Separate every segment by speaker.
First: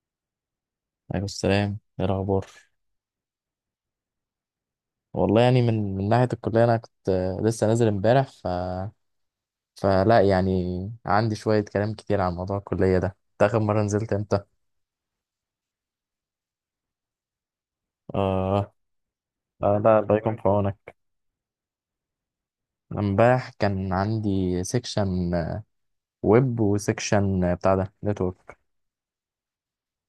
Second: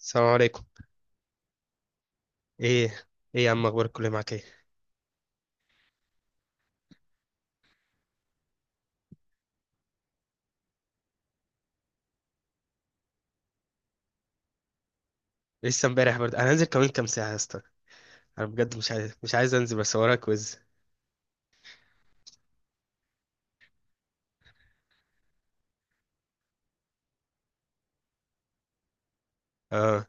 Speaker 1: السلام عليكم.
Speaker 2: عليكم السلام، ايه الاخبار؟
Speaker 1: ايه ايه يا عم، اخبار الكليه معاك ايه؟
Speaker 2: والله يعني، من ناحيه الكليه انا كنت لسه نازل امبارح. ف فلا يعني عندي شويه كلام كتير عن موضوع الكليه ده. انت اخر مره نزلت امتى؟
Speaker 1: لسه امبارح برضه، انا هنزل كمان كام ساعه يا اسطى. انا
Speaker 2: اه.
Speaker 1: بجد مش عايز انزل بس
Speaker 2: لا،
Speaker 1: ورايا
Speaker 2: الله يكون في
Speaker 1: كويز.
Speaker 2: عونك. امبارح كان عندي سيكشن ويب، وسيكشن بتاع ده نتورك.
Speaker 1: اه،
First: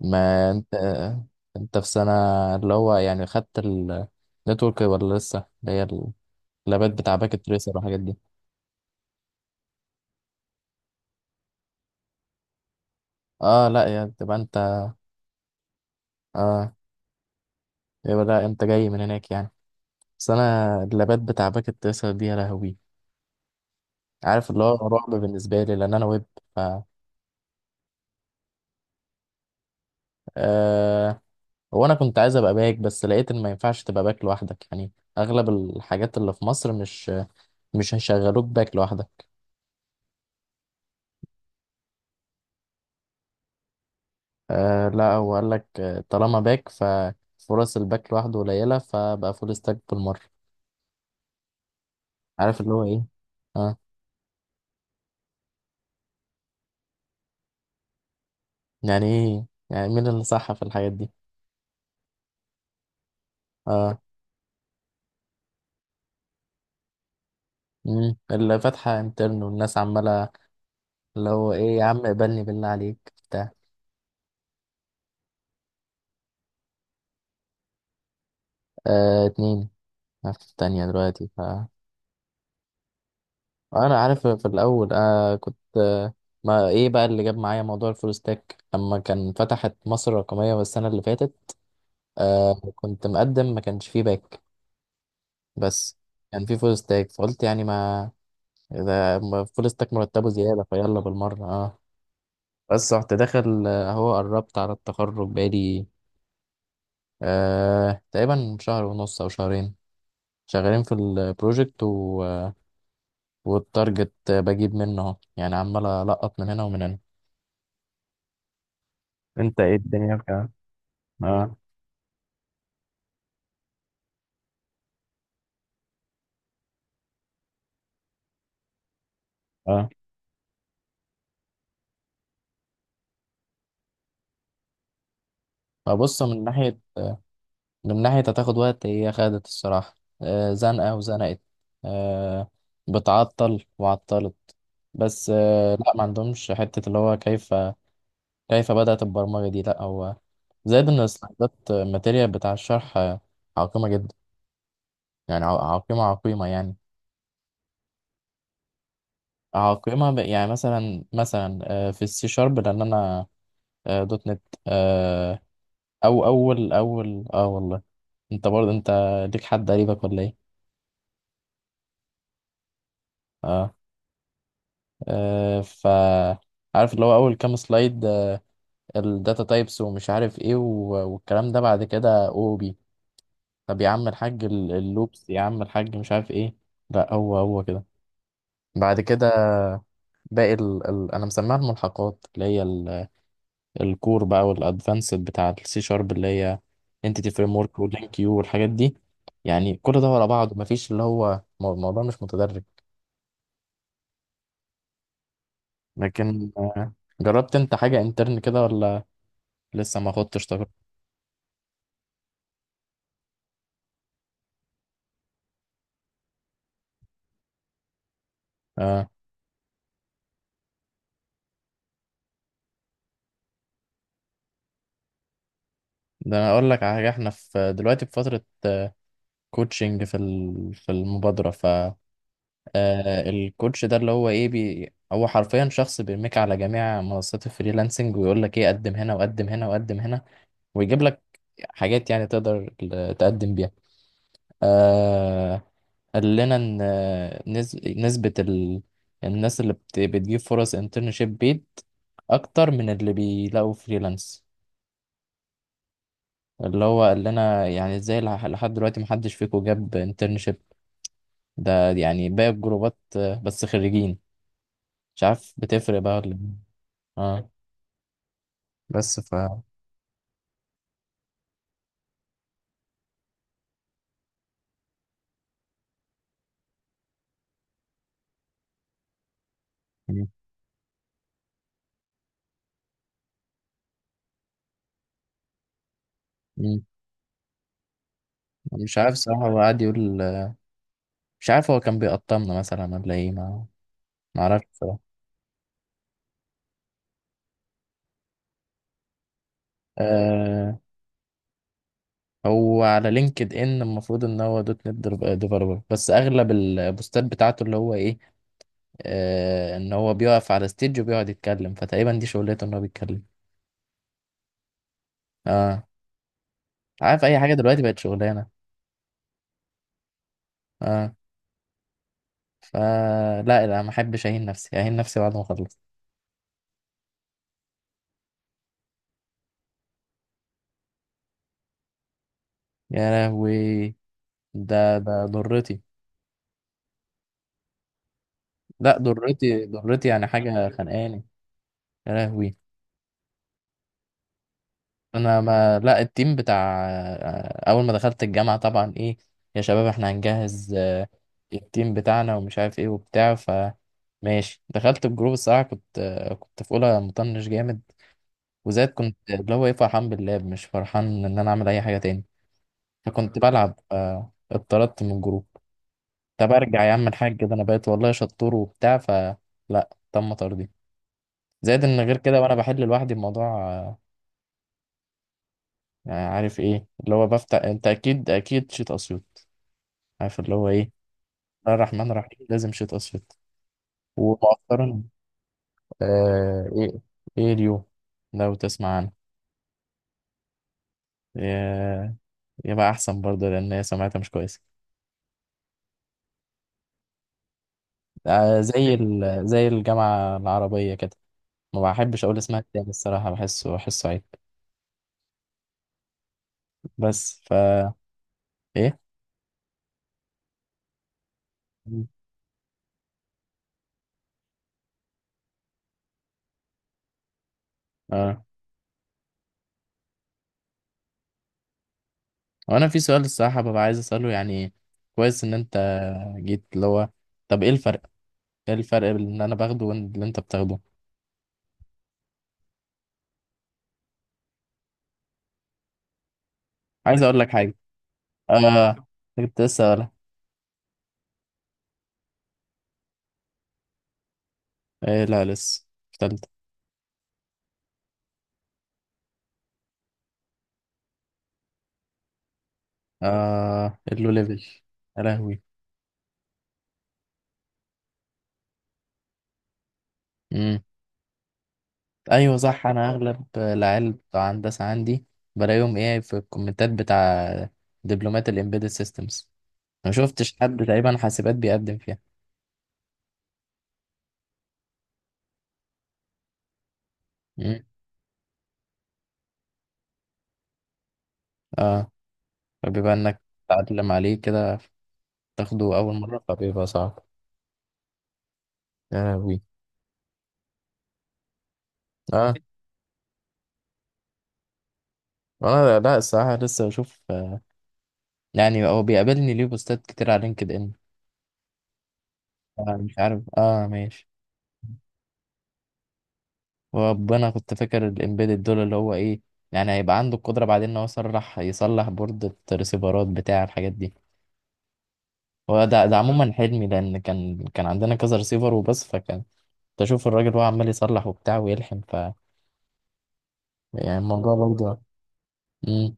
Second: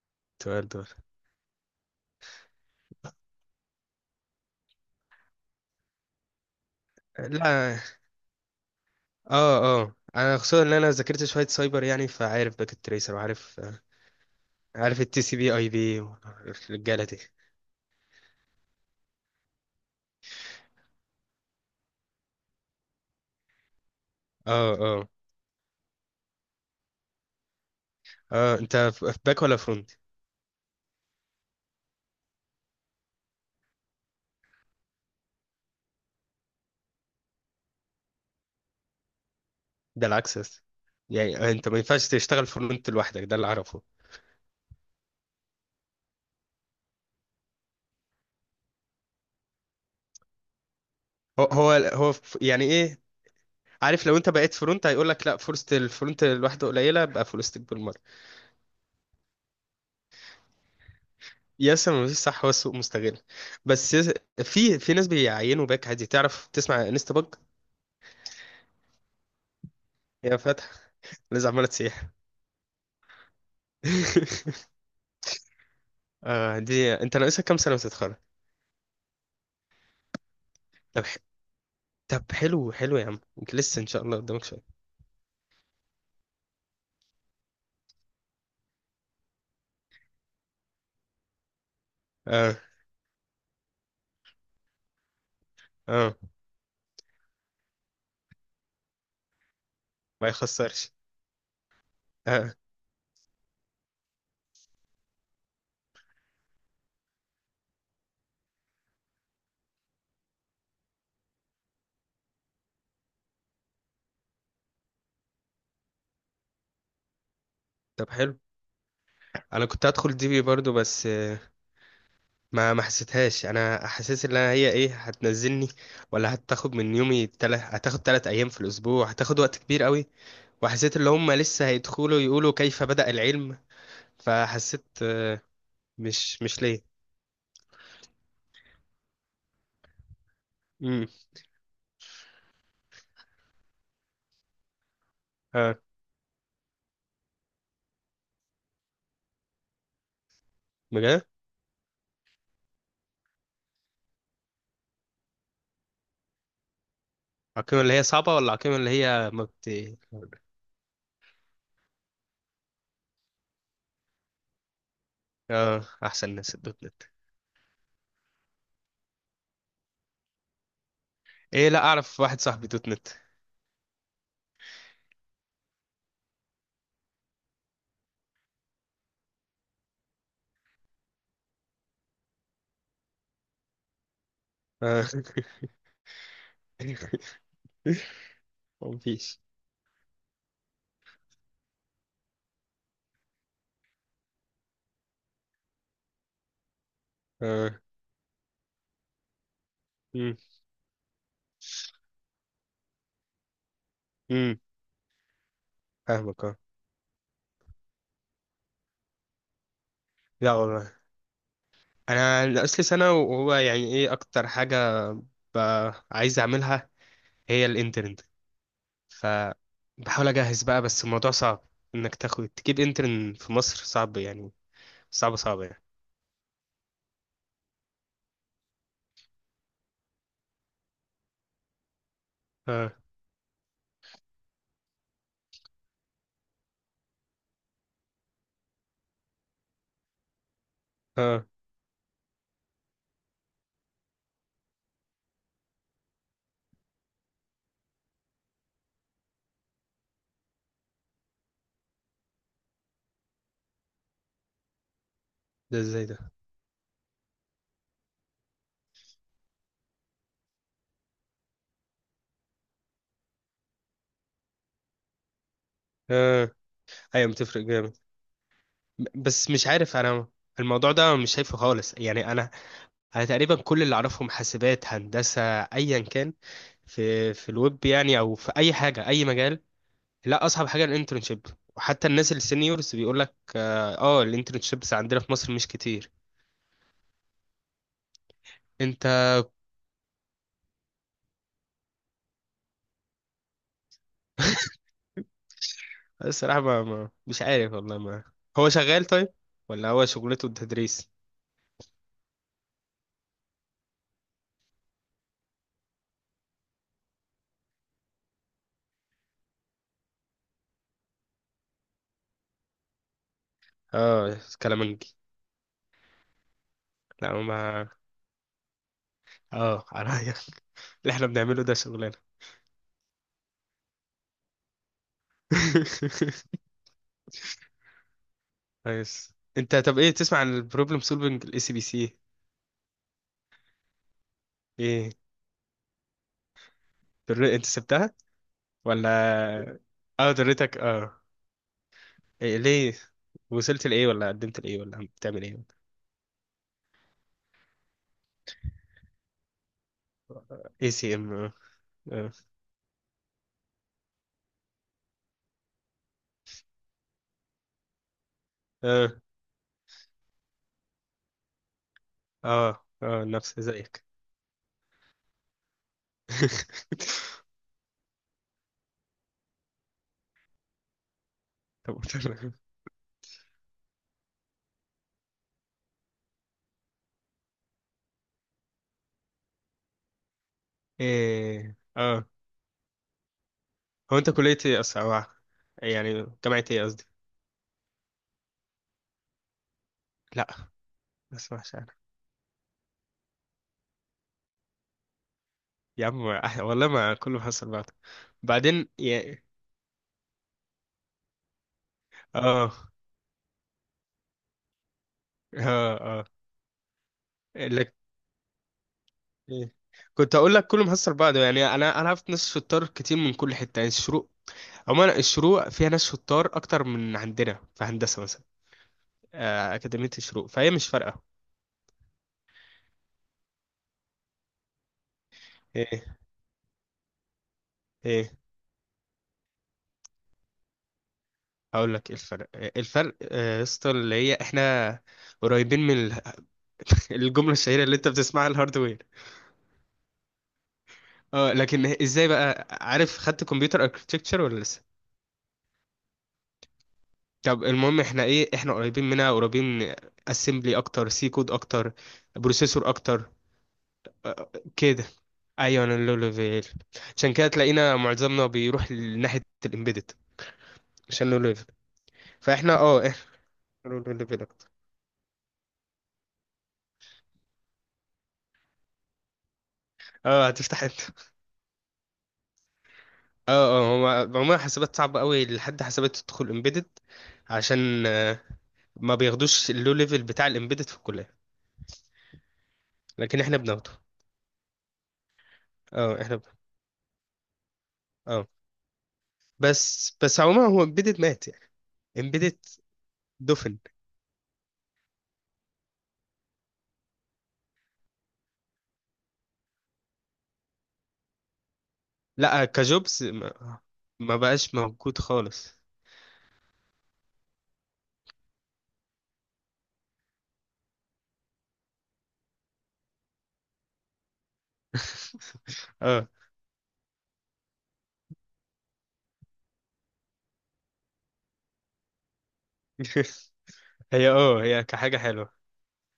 Speaker 2: ما
Speaker 1: تمام،
Speaker 2: انت
Speaker 1: دور.
Speaker 2: انت في سنه اللي هو يعني خدت النتورك، ولا لسه اللي هي اللابات بتاع باكت تريسر
Speaker 1: لا.
Speaker 2: والحاجات دي؟
Speaker 1: اه اه، انا خصوصا ان انا ذاكرت شويه سايبر يعني فعارف باكيت تريسر وعارف
Speaker 2: اه، لا يا تبقى انت.
Speaker 1: عارف التي سي بي اي بي
Speaker 2: اه.
Speaker 1: الرجاله دي.
Speaker 2: يبقى لا انت جاي من هناك يعني. بس انا اللابات بتاع باك التسعة دي، يا لهوي. عارف اللي
Speaker 1: اه
Speaker 2: هو
Speaker 1: اه
Speaker 2: رعب بالنسبه لي لان انا ويب. ف
Speaker 1: اه، انت في باك ولا فرونت؟
Speaker 2: أه... وانا كنت عايز ابقى باك، بس لقيت ان ما ينفعش تبقى باك لوحدك يعني. اغلب الحاجات اللي في مصر، مش هيشغلوك باك لوحدك.
Speaker 1: ده العكس يا اسطى، يعني انت ما ينفعش تشتغل فرونت لوحدك، ده اللي اعرفه.
Speaker 2: لا، هو قال لك طالما باك ففرص الباك لوحده قليله، فبقى فول ستاك بالمره. عارف
Speaker 1: يعني
Speaker 2: اللي هو
Speaker 1: ايه؟
Speaker 2: ايه. اه.
Speaker 1: عارف لو انت بقيت فرونت هيقول لك لا فرصة الفرونت لوحده قليلة يبقى فول ستاك بالمرة.
Speaker 2: يعني ايه، يعني مين اللي صح في الحاجات دي؟
Speaker 1: يس، ما فيش صح، هو السوق مستغل بس
Speaker 2: اه.
Speaker 1: يس. في ناس بيعينوا باك عادي، تعرف تسمع انستا باج.
Speaker 2: مم. اللي فاتحه انترن والناس عماله.
Speaker 1: هي فاتحة،
Speaker 2: اللي
Speaker 1: لسه
Speaker 2: هو
Speaker 1: عمالة
Speaker 2: ايه يا
Speaker 1: تسيح.
Speaker 2: عم، اقبلني بالله عليك بتاع.
Speaker 1: آه دي، انت ناقصك كام سنة وتتخرج؟
Speaker 2: اتنين. أنا في التانية
Speaker 1: طب ح-
Speaker 2: دلوقتي. ف
Speaker 1: طب حلو حلو يا عم، انت لسه ان
Speaker 2: أنا
Speaker 1: شاء الله
Speaker 2: عارف،
Speaker 1: قدامك
Speaker 2: في
Speaker 1: شوية.
Speaker 2: الأول كنت ما إيه بقى اللي جاب معايا موضوع الفول ستاك لما كان فتحت مصر الرقمية والسنة اللي فاتت.
Speaker 1: اه
Speaker 2: كنت مقدم، ما كانش فيه باك، بس
Speaker 1: اه.
Speaker 2: كان فيه فول ستاك، فقلت يعني، ما إذا ما فول ستاك
Speaker 1: ما
Speaker 2: مرتبه زيادة،
Speaker 1: يخسرش.
Speaker 2: فيلا بالمرة.
Speaker 1: اه.
Speaker 2: بس رحت داخل أهو قربت على التخرج، بقالي تقريبا شهر ونص أو شهرين شغالين في البروجكت. والتارجت بجيب منه اهو، يعني عمال ألقط من هنا ومن هنا.
Speaker 1: طب حلو.
Speaker 2: انت
Speaker 1: انا
Speaker 2: ايه
Speaker 1: كنت هدخل
Speaker 2: الدنيا
Speaker 1: دي بي
Speaker 2: بتاع؟
Speaker 1: برضو، بس
Speaker 2: اه
Speaker 1: ما حسيتهاش، انا حاسس ان أنا هي ايه هتنزلني ولا هتاخد من يومي، هتاخد تلات ايام في الاسبوع، هتاخد وقت كبير
Speaker 2: اه.
Speaker 1: قوي. وحسيت ان هم لسه هيدخلوا يقولوا كيف بدأ العلم، فحسيت
Speaker 2: فبص،
Speaker 1: مش
Speaker 2: من
Speaker 1: مش
Speaker 2: ناحية،
Speaker 1: ليه.
Speaker 2: من ناحية هتاخد وقت، هي خدت الصراحة زنقة
Speaker 1: امم.
Speaker 2: وزنقت. آه بتعطل وعطلت. بس
Speaker 1: اه،
Speaker 2: لا، ما عندهمش حتة اللي هو كيف. كيف بدأت البرمجة دي؟ لا، هو زائد ان
Speaker 1: بجد.
Speaker 2: السلايدات الماتيريال بتاع الشرح عقيمة جدا. يعني عقيمة عقيمة يعني.
Speaker 1: العقيمة اللي هي صعبة ولا العقيمة اللي هي ما بت؟
Speaker 2: عقيمة، يعني مثلا مثلا في السي شارب، لان انا دوت نت
Speaker 1: اه،
Speaker 2: او
Speaker 1: احسن ناس
Speaker 2: اول
Speaker 1: الدوت نت.
Speaker 2: اول اه والله. انت برضه انت ليك حد قريبك ولا ايه؟
Speaker 1: ايه، لا اعرف واحد صاحبي دوت نت.
Speaker 2: اه، آه ف عارف اللي هو اول كام سلايد الداتا تايبس ومش عارف ايه، والكلام ده. بعد كده او بي، طب يا عم الحاج،
Speaker 1: اه.
Speaker 2: اللوبس، يا عم الحاج مش عارف ايه. لا هو هو كده. بعد كده
Speaker 1: مفيش.
Speaker 2: باقي انا مسميها الملحقات، اللي هي الكور بقى والادفانسد بتاع السي شارب، اللي هي انتيتي فريم ورك
Speaker 1: اه.
Speaker 2: ولينك كيو والحاجات دي. يعني كل ده ورا
Speaker 1: امم.
Speaker 2: بعض، مفيش اللي هو الموضوع مش متدرج.
Speaker 1: امم. فاهمك،
Speaker 2: لكن
Speaker 1: اه.
Speaker 2: جربت انت حاجة انترن كده، ولا لسه ما خدتش
Speaker 1: لا
Speaker 2: تجربة؟
Speaker 1: والله، انا ناقص لي سنه وهو يعني ايه اكتر حاجه عايز اعملها هي الانترن.
Speaker 2: اه،
Speaker 1: ف بحاول اجهز بقى بس الموضوع صعب، انك تاخد تجيب انترن في مصر صعب يعني، صعب صعب يعني.
Speaker 2: ده انا اقول لك على حاجة. احنا في دلوقتي في فترة كوتشنج في في المبادرة. ف
Speaker 1: اه
Speaker 2: الكوتش ده اللي هو ايه بي، هو حرفيا شخص بيرميك على جميع منصات الفريلانسنج، ويقول لك ايه، قدم هنا وقدم هنا وقدم هنا، ويجيب لك
Speaker 1: اه.
Speaker 2: حاجات يعني تقدر تقدم بيها. آه قال لنا ان نسبة الناس اللي بتجيب فرص انترنشيب بيد اكتر من اللي بيلاقوا فريلانس.
Speaker 1: ده ازاي ده؟
Speaker 2: اللي هو قال لنا يعني ازاي لحد دلوقتي محدش فيكم جاب انترنشيب؟ ده يعني باقي الجروبات بس خريجين. مش عارف بتفرق بقى ولا إيه.
Speaker 1: اه. ايوه،
Speaker 2: اه.
Speaker 1: بتفرق جامد.
Speaker 2: بس ف
Speaker 1: بس مش عارف، انا الموضوع ده مش شايفه خالص يعني، انا تقريبا كل اللي اعرفهم حاسبات هندسه ايا كان في الويب يعني او في اي حاجه اي مجال.
Speaker 2: م-
Speaker 1: لا، اصعب حاجه الانترنشيب، وحتى الناس السينيورز بيقول لك اه الانترنشيبس عندنا في مصر مش كتير.
Speaker 2: م- مش
Speaker 1: انت
Speaker 2: عارف صراحة، هو قاعد يقول. مش عارف، هو كان بيقطمنا مثلا ولا ايه، ما اعرفش.
Speaker 1: الصراحه ما مش عارف والله ما. هو شغال طيب ولا هو شغلته
Speaker 2: آه،
Speaker 1: التدريس؟
Speaker 2: هو على لينكد ان المفروض ان هو دوت نت ديفلوبر، بس اغلب البوستات بتاعته اللي هو ايه، آه ان هو بيقف على ستيج وبيقعد يتكلم. فتقريبا دي شغلته، ان هو بيتكلم.
Speaker 1: اه، كلامنجي.
Speaker 2: اه. عارف
Speaker 1: لا
Speaker 2: اي حاجه دلوقتي
Speaker 1: ما.
Speaker 2: بقت شغلانه.
Speaker 1: اه عليا.
Speaker 2: اه.
Speaker 1: اللي احنا بنعمله ده شغلانه.
Speaker 2: فلا، لا، لا، ما احبش اهين نفسي، اهين نفسي بعد ما اخلص.
Speaker 1: كويس انت، طب ايه تسمع عن البروبلم سولفنج الاي سي بي سي؟
Speaker 2: يا لهوي، ده
Speaker 1: ايه؟
Speaker 2: ده ضرتي.
Speaker 1: انت سبتها
Speaker 2: لا، ضرتي
Speaker 1: ولا؟
Speaker 2: ضرتي يعني،
Speaker 1: اه،
Speaker 2: حاجه
Speaker 1: دريتك اه.
Speaker 2: خانقاني. يا لهوي.
Speaker 1: إيه ليه؟ وصلت لايه ولا قدمت لايه ولا
Speaker 2: انا،
Speaker 1: بتعمل ايه؟
Speaker 2: ما لا، التيم بتاع اول ما دخلت الجامعه طبعا ايه، يا شباب احنا هنجهز
Speaker 1: اي سي ام. اه
Speaker 2: التيم
Speaker 1: اه.
Speaker 2: بتاعنا ومش عارف ايه وبتاع. ف ماشي، دخلت الجروب الصراحه، كنت كنت في اولى مطنش جامد، وزاد
Speaker 1: اه
Speaker 2: كنت اللي هو ايه، فرحان باللعب، مش فرحان ان انا اعمل اي حاجه تاني.
Speaker 1: اه
Speaker 2: فكنت
Speaker 1: نفس
Speaker 2: بلعب
Speaker 1: زيك.
Speaker 2: اتطردت من الجروب. طب ارجع يا عم الحاج، ده انا بقيت والله شطور وبتاع، فلا، تم طردي. زائد ان
Speaker 1: طب
Speaker 2: غير كده،
Speaker 1: تمام.
Speaker 2: وانا بحل لوحدي الموضوع يعني عارف ايه اللي هو بفتح، انت اكيد اكيد شيت اسيوط. عارف اللي هو ايه، بسم الله
Speaker 1: ايه،
Speaker 2: الرحمن
Speaker 1: اه.
Speaker 2: الرحيم، لازم شيت اسود.
Speaker 1: هو انت كلية ايه اصلا،
Speaker 2: ومؤخرا
Speaker 1: أو يعني جامعة
Speaker 2: آه،
Speaker 1: ايه
Speaker 2: ايه
Speaker 1: قصدي؟
Speaker 2: ايه اليو؟ لو تسمع عنه
Speaker 1: لا، ما اسمعش انا.
Speaker 2: آه، يبقى احسن برضه، لان هي سمعتها مش كويسه.
Speaker 1: يا عم والله ما كله حصل بعض.
Speaker 2: آه،
Speaker 1: بعدين
Speaker 2: زي
Speaker 1: يا...
Speaker 2: زي الجامعه العربيه كده. ما بحبش اقول اسمها
Speaker 1: اه
Speaker 2: تاني الصراحه، بحسه، بحسه عيب.
Speaker 1: اه
Speaker 2: بس فا،
Speaker 1: اه لك.
Speaker 2: ايه؟
Speaker 1: إيه؟ كنت اقول لك كله محصل بعضه يعني، انا انا عرفت ناس شطار كتير من كل حته، يعني الشروق، عموما الشروق فيها ناس شطار اكتر من عندنا في هندسه مثلا،
Speaker 2: اه.
Speaker 1: اكاديميه الشروق، فهي مش فارقه.
Speaker 2: وانا في سؤال الصراحه، ببقى عايز اساله يعني. كويس ان انت
Speaker 1: ايه،
Speaker 2: جيت اللي هو، طب ايه الفرق؟
Speaker 1: ايه.
Speaker 2: ايه الفرق بين اللي انا باخده واللي انت بتاخده؟
Speaker 1: هقول لك ايه الفرق، إيه الفرق يا اسطى، اللي هي احنا قريبين من ال-.
Speaker 2: عايز اقول لك
Speaker 1: الجمله
Speaker 2: حاجه.
Speaker 1: الشهيره اللي انت بتسمعها،
Speaker 2: اه
Speaker 1: الهاردوير.
Speaker 2: كنت لسه.
Speaker 1: اه، لكن ازاي بقى؟ عارف خدت كمبيوتر اركتكتشر ولا لسه؟
Speaker 2: إيه، لا لسه، في تالتة.
Speaker 1: طب المهم احنا ايه؟ احنا قريبين منها، قريبين من اسمبلي اكتر، سي كود اكتر، بروسيسور اكتر.
Speaker 2: آه، اللو ليفل.
Speaker 1: كده.
Speaker 2: يا لهوي.
Speaker 1: ايوه، انا اللو ليفل، عشان كده تلاقينا معظمنا بيروح لناحيه الامبيدد،
Speaker 2: مم.
Speaker 1: عشان لو ليفل.
Speaker 2: أيوة
Speaker 1: فاحنا
Speaker 2: صح،
Speaker 1: اه،
Speaker 2: أنا
Speaker 1: احنا
Speaker 2: أغلب
Speaker 1: لو
Speaker 2: العيال
Speaker 1: ليفل
Speaker 2: بتوع
Speaker 1: اكتر.
Speaker 2: هندسة عندي بلاقيهم إيه في الكومنتات بتاع دبلومات الإمبيدد سيستمز. ما
Speaker 1: اه،
Speaker 2: شفتش
Speaker 1: هتفتح
Speaker 2: حد
Speaker 1: انت.
Speaker 2: تقريبا حاسبات بيقدم فيها.
Speaker 1: اه اه. هو عموما حسابات صعبة قوي، لحد حسابات تدخل امبيدد،
Speaker 2: مم.
Speaker 1: عشان ما بياخدوش اللو ليفل بتاع الامبيدد في الكلية.
Speaker 2: آه، فبيبقى
Speaker 1: لكن
Speaker 2: إنك
Speaker 1: احنا بناخده.
Speaker 2: تتعلم عليه كده، تاخده أول
Speaker 1: اه احنا
Speaker 2: مرة،
Speaker 1: بناخده.
Speaker 2: فبيبقى صعب.
Speaker 1: اه.
Speaker 2: يا لهوي.
Speaker 1: بس بس عموما هو امبيدد مات يعني،
Speaker 2: آه.
Speaker 1: امبيدد دفن.
Speaker 2: أنا لا، الصراحة لسه بشوف يعني هو بيقابلني ليه بوستات كتير على لينكد إن.
Speaker 1: لا
Speaker 2: آه مش
Speaker 1: كجوبز
Speaker 2: عارف، آه ماشي.
Speaker 1: ما بقاش موجود خالص.
Speaker 2: وانا كنت فاكر الامبيدد دول اللي هو ايه، يعني هيبقى عنده القدرة بعدين ان هو يصلح بوردة ريسيفرات بتاع الحاجات دي. هو ده،
Speaker 1: اه
Speaker 2: عموما حلمي، لان كان عندنا كذا ريسيفر وبس. فكان تشوف الراجل وهو عمال يصلح وبتاع ويلحم. ف يعني
Speaker 1: هي
Speaker 2: الموضوع
Speaker 1: اه، هي
Speaker 2: برضه
Speaker 1: كحاجة حلوة.
Speaker 2: امم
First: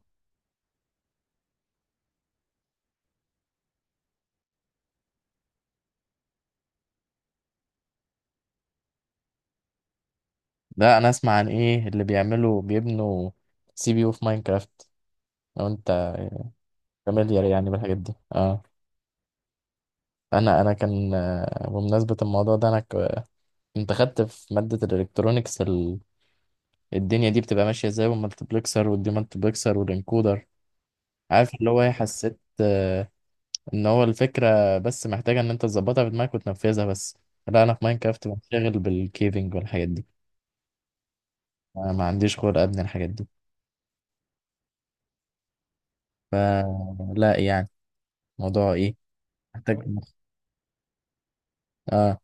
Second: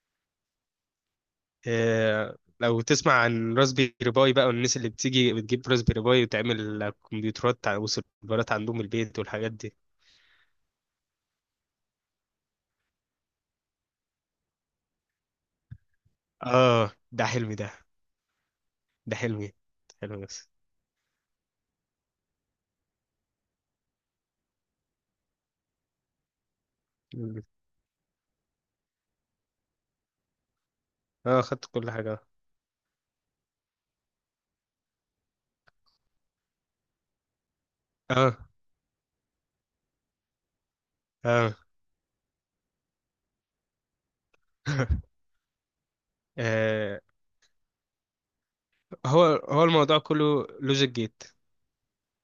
Speaker 1: لو تسمع عن راسبيري باي بقى، والناس اللي بتيجي بتجيب راسبيري باي وتعمل كمبيوترات وسيرفرات عندهم البيت والحاجات دي.
Speaker 2: ده انا اسمع عن ايه اللي بيعملوا، بيبنوا سي بي يو في ماينكرافت. لو انت
Speaker 1: اه، ده
Speaker 2: فاميليار
Speaker 1: حلمي
Speaker 2: يعني
Speaker 1: ده.
Speaker 2: بالحاجات دي. اه.
Speaker 1: ده حلمي، حلمي بس.
Speaker 2: انا كان بمناسبة الموضوع ده انا كنت خدت في مادة الالكترونيكس، الدنيا دي
Speaker 1: مم.
Speaker 2: بتبقى ماشية ازاي، والمالتبلكسر والديمالتبلكسر والانكودر.
Speaker 1: اه
Speaker 2: عارف
Speaker 1: خدت
Speaker 2: اللي هو ايه،
Speaker 1: كل حاجة.
Speaker 2: حسيت ان هو الفكرة بس محتاجة ان انت تظبطها في دماغك وتنفذها بس. لا انا في ماينكرافت
Speaker 1: اه
Speaker 2: بنشغل بالكيفنج والحاجات دي.
Speaker 1: اه.
Speaker 2: أنا ما عنديش خلق ابني الحاجات دي.
Speaker 1: آه،
Speaker 2: فلا يعني، موضوع ايه،
Speaker 1: هو
Speaker 2: محتاج
Speaker 1: الموضوع
Speaker 2: مخ.
Speaker 1: كله لوجيك جيت.
Speaker 2: اه.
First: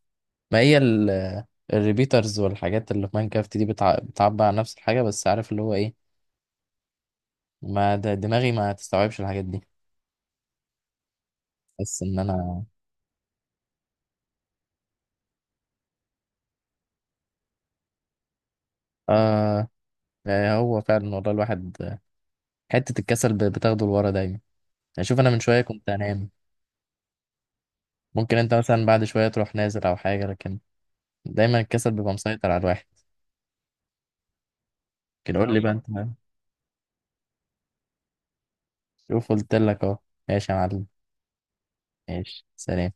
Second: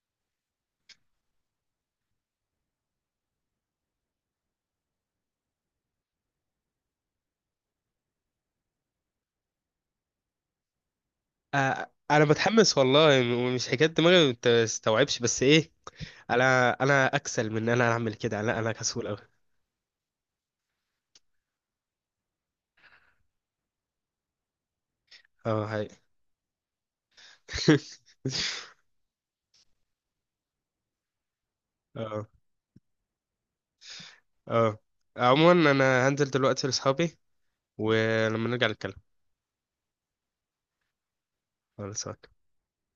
Speaker 2: ما هي الريبيترز والحاجات اللي في ماينكرافت دي بتعبر عن نفس الحاجة، بس عارف اللي هو ايه، ما ده دماغي ما تستوعبش الحاجات دي.
Speaker 1: آه،
Speaker 2: بس ان
Speaker 1: انا
Speaker 2: انا
Speaker 1: متحمس والله. مش حكاية دماغي ما تستوعبش، بس ايه، انا اكسل من ان انا اعمل كده، لا انا كسول قوي.
Speaker 2: آه يعني هو فعلا والله، الواحد حتة الكسل بتاخده لورا دايما. يعني شوف، أنا من شوية
Speaker 1: اه
Speaker 2: كنت
Speaker 1: هاي.
Speaker 2: أنام. ممكن أنت مثلا بعد شوية تروح نازل أو حاجة، لكن دايما الكسل بيبقى
Speaker 1: اه
Speaker 2: مسيطر على الواحد.
Speaker 1: اه،
Speaker 2: كده قول لي بقى
Speaker 1: عموما
Speaker 2: أنت.
Speaker 1: انا هنزل دلوقتي لاصحابي، ولما نرجع نتكلم.
Speaker 2: شوف، قلت لك أهو. ماشي يا معلم،
Speaker 1: خلاص، أوكي.
Speaker 2: ماشي، سلام.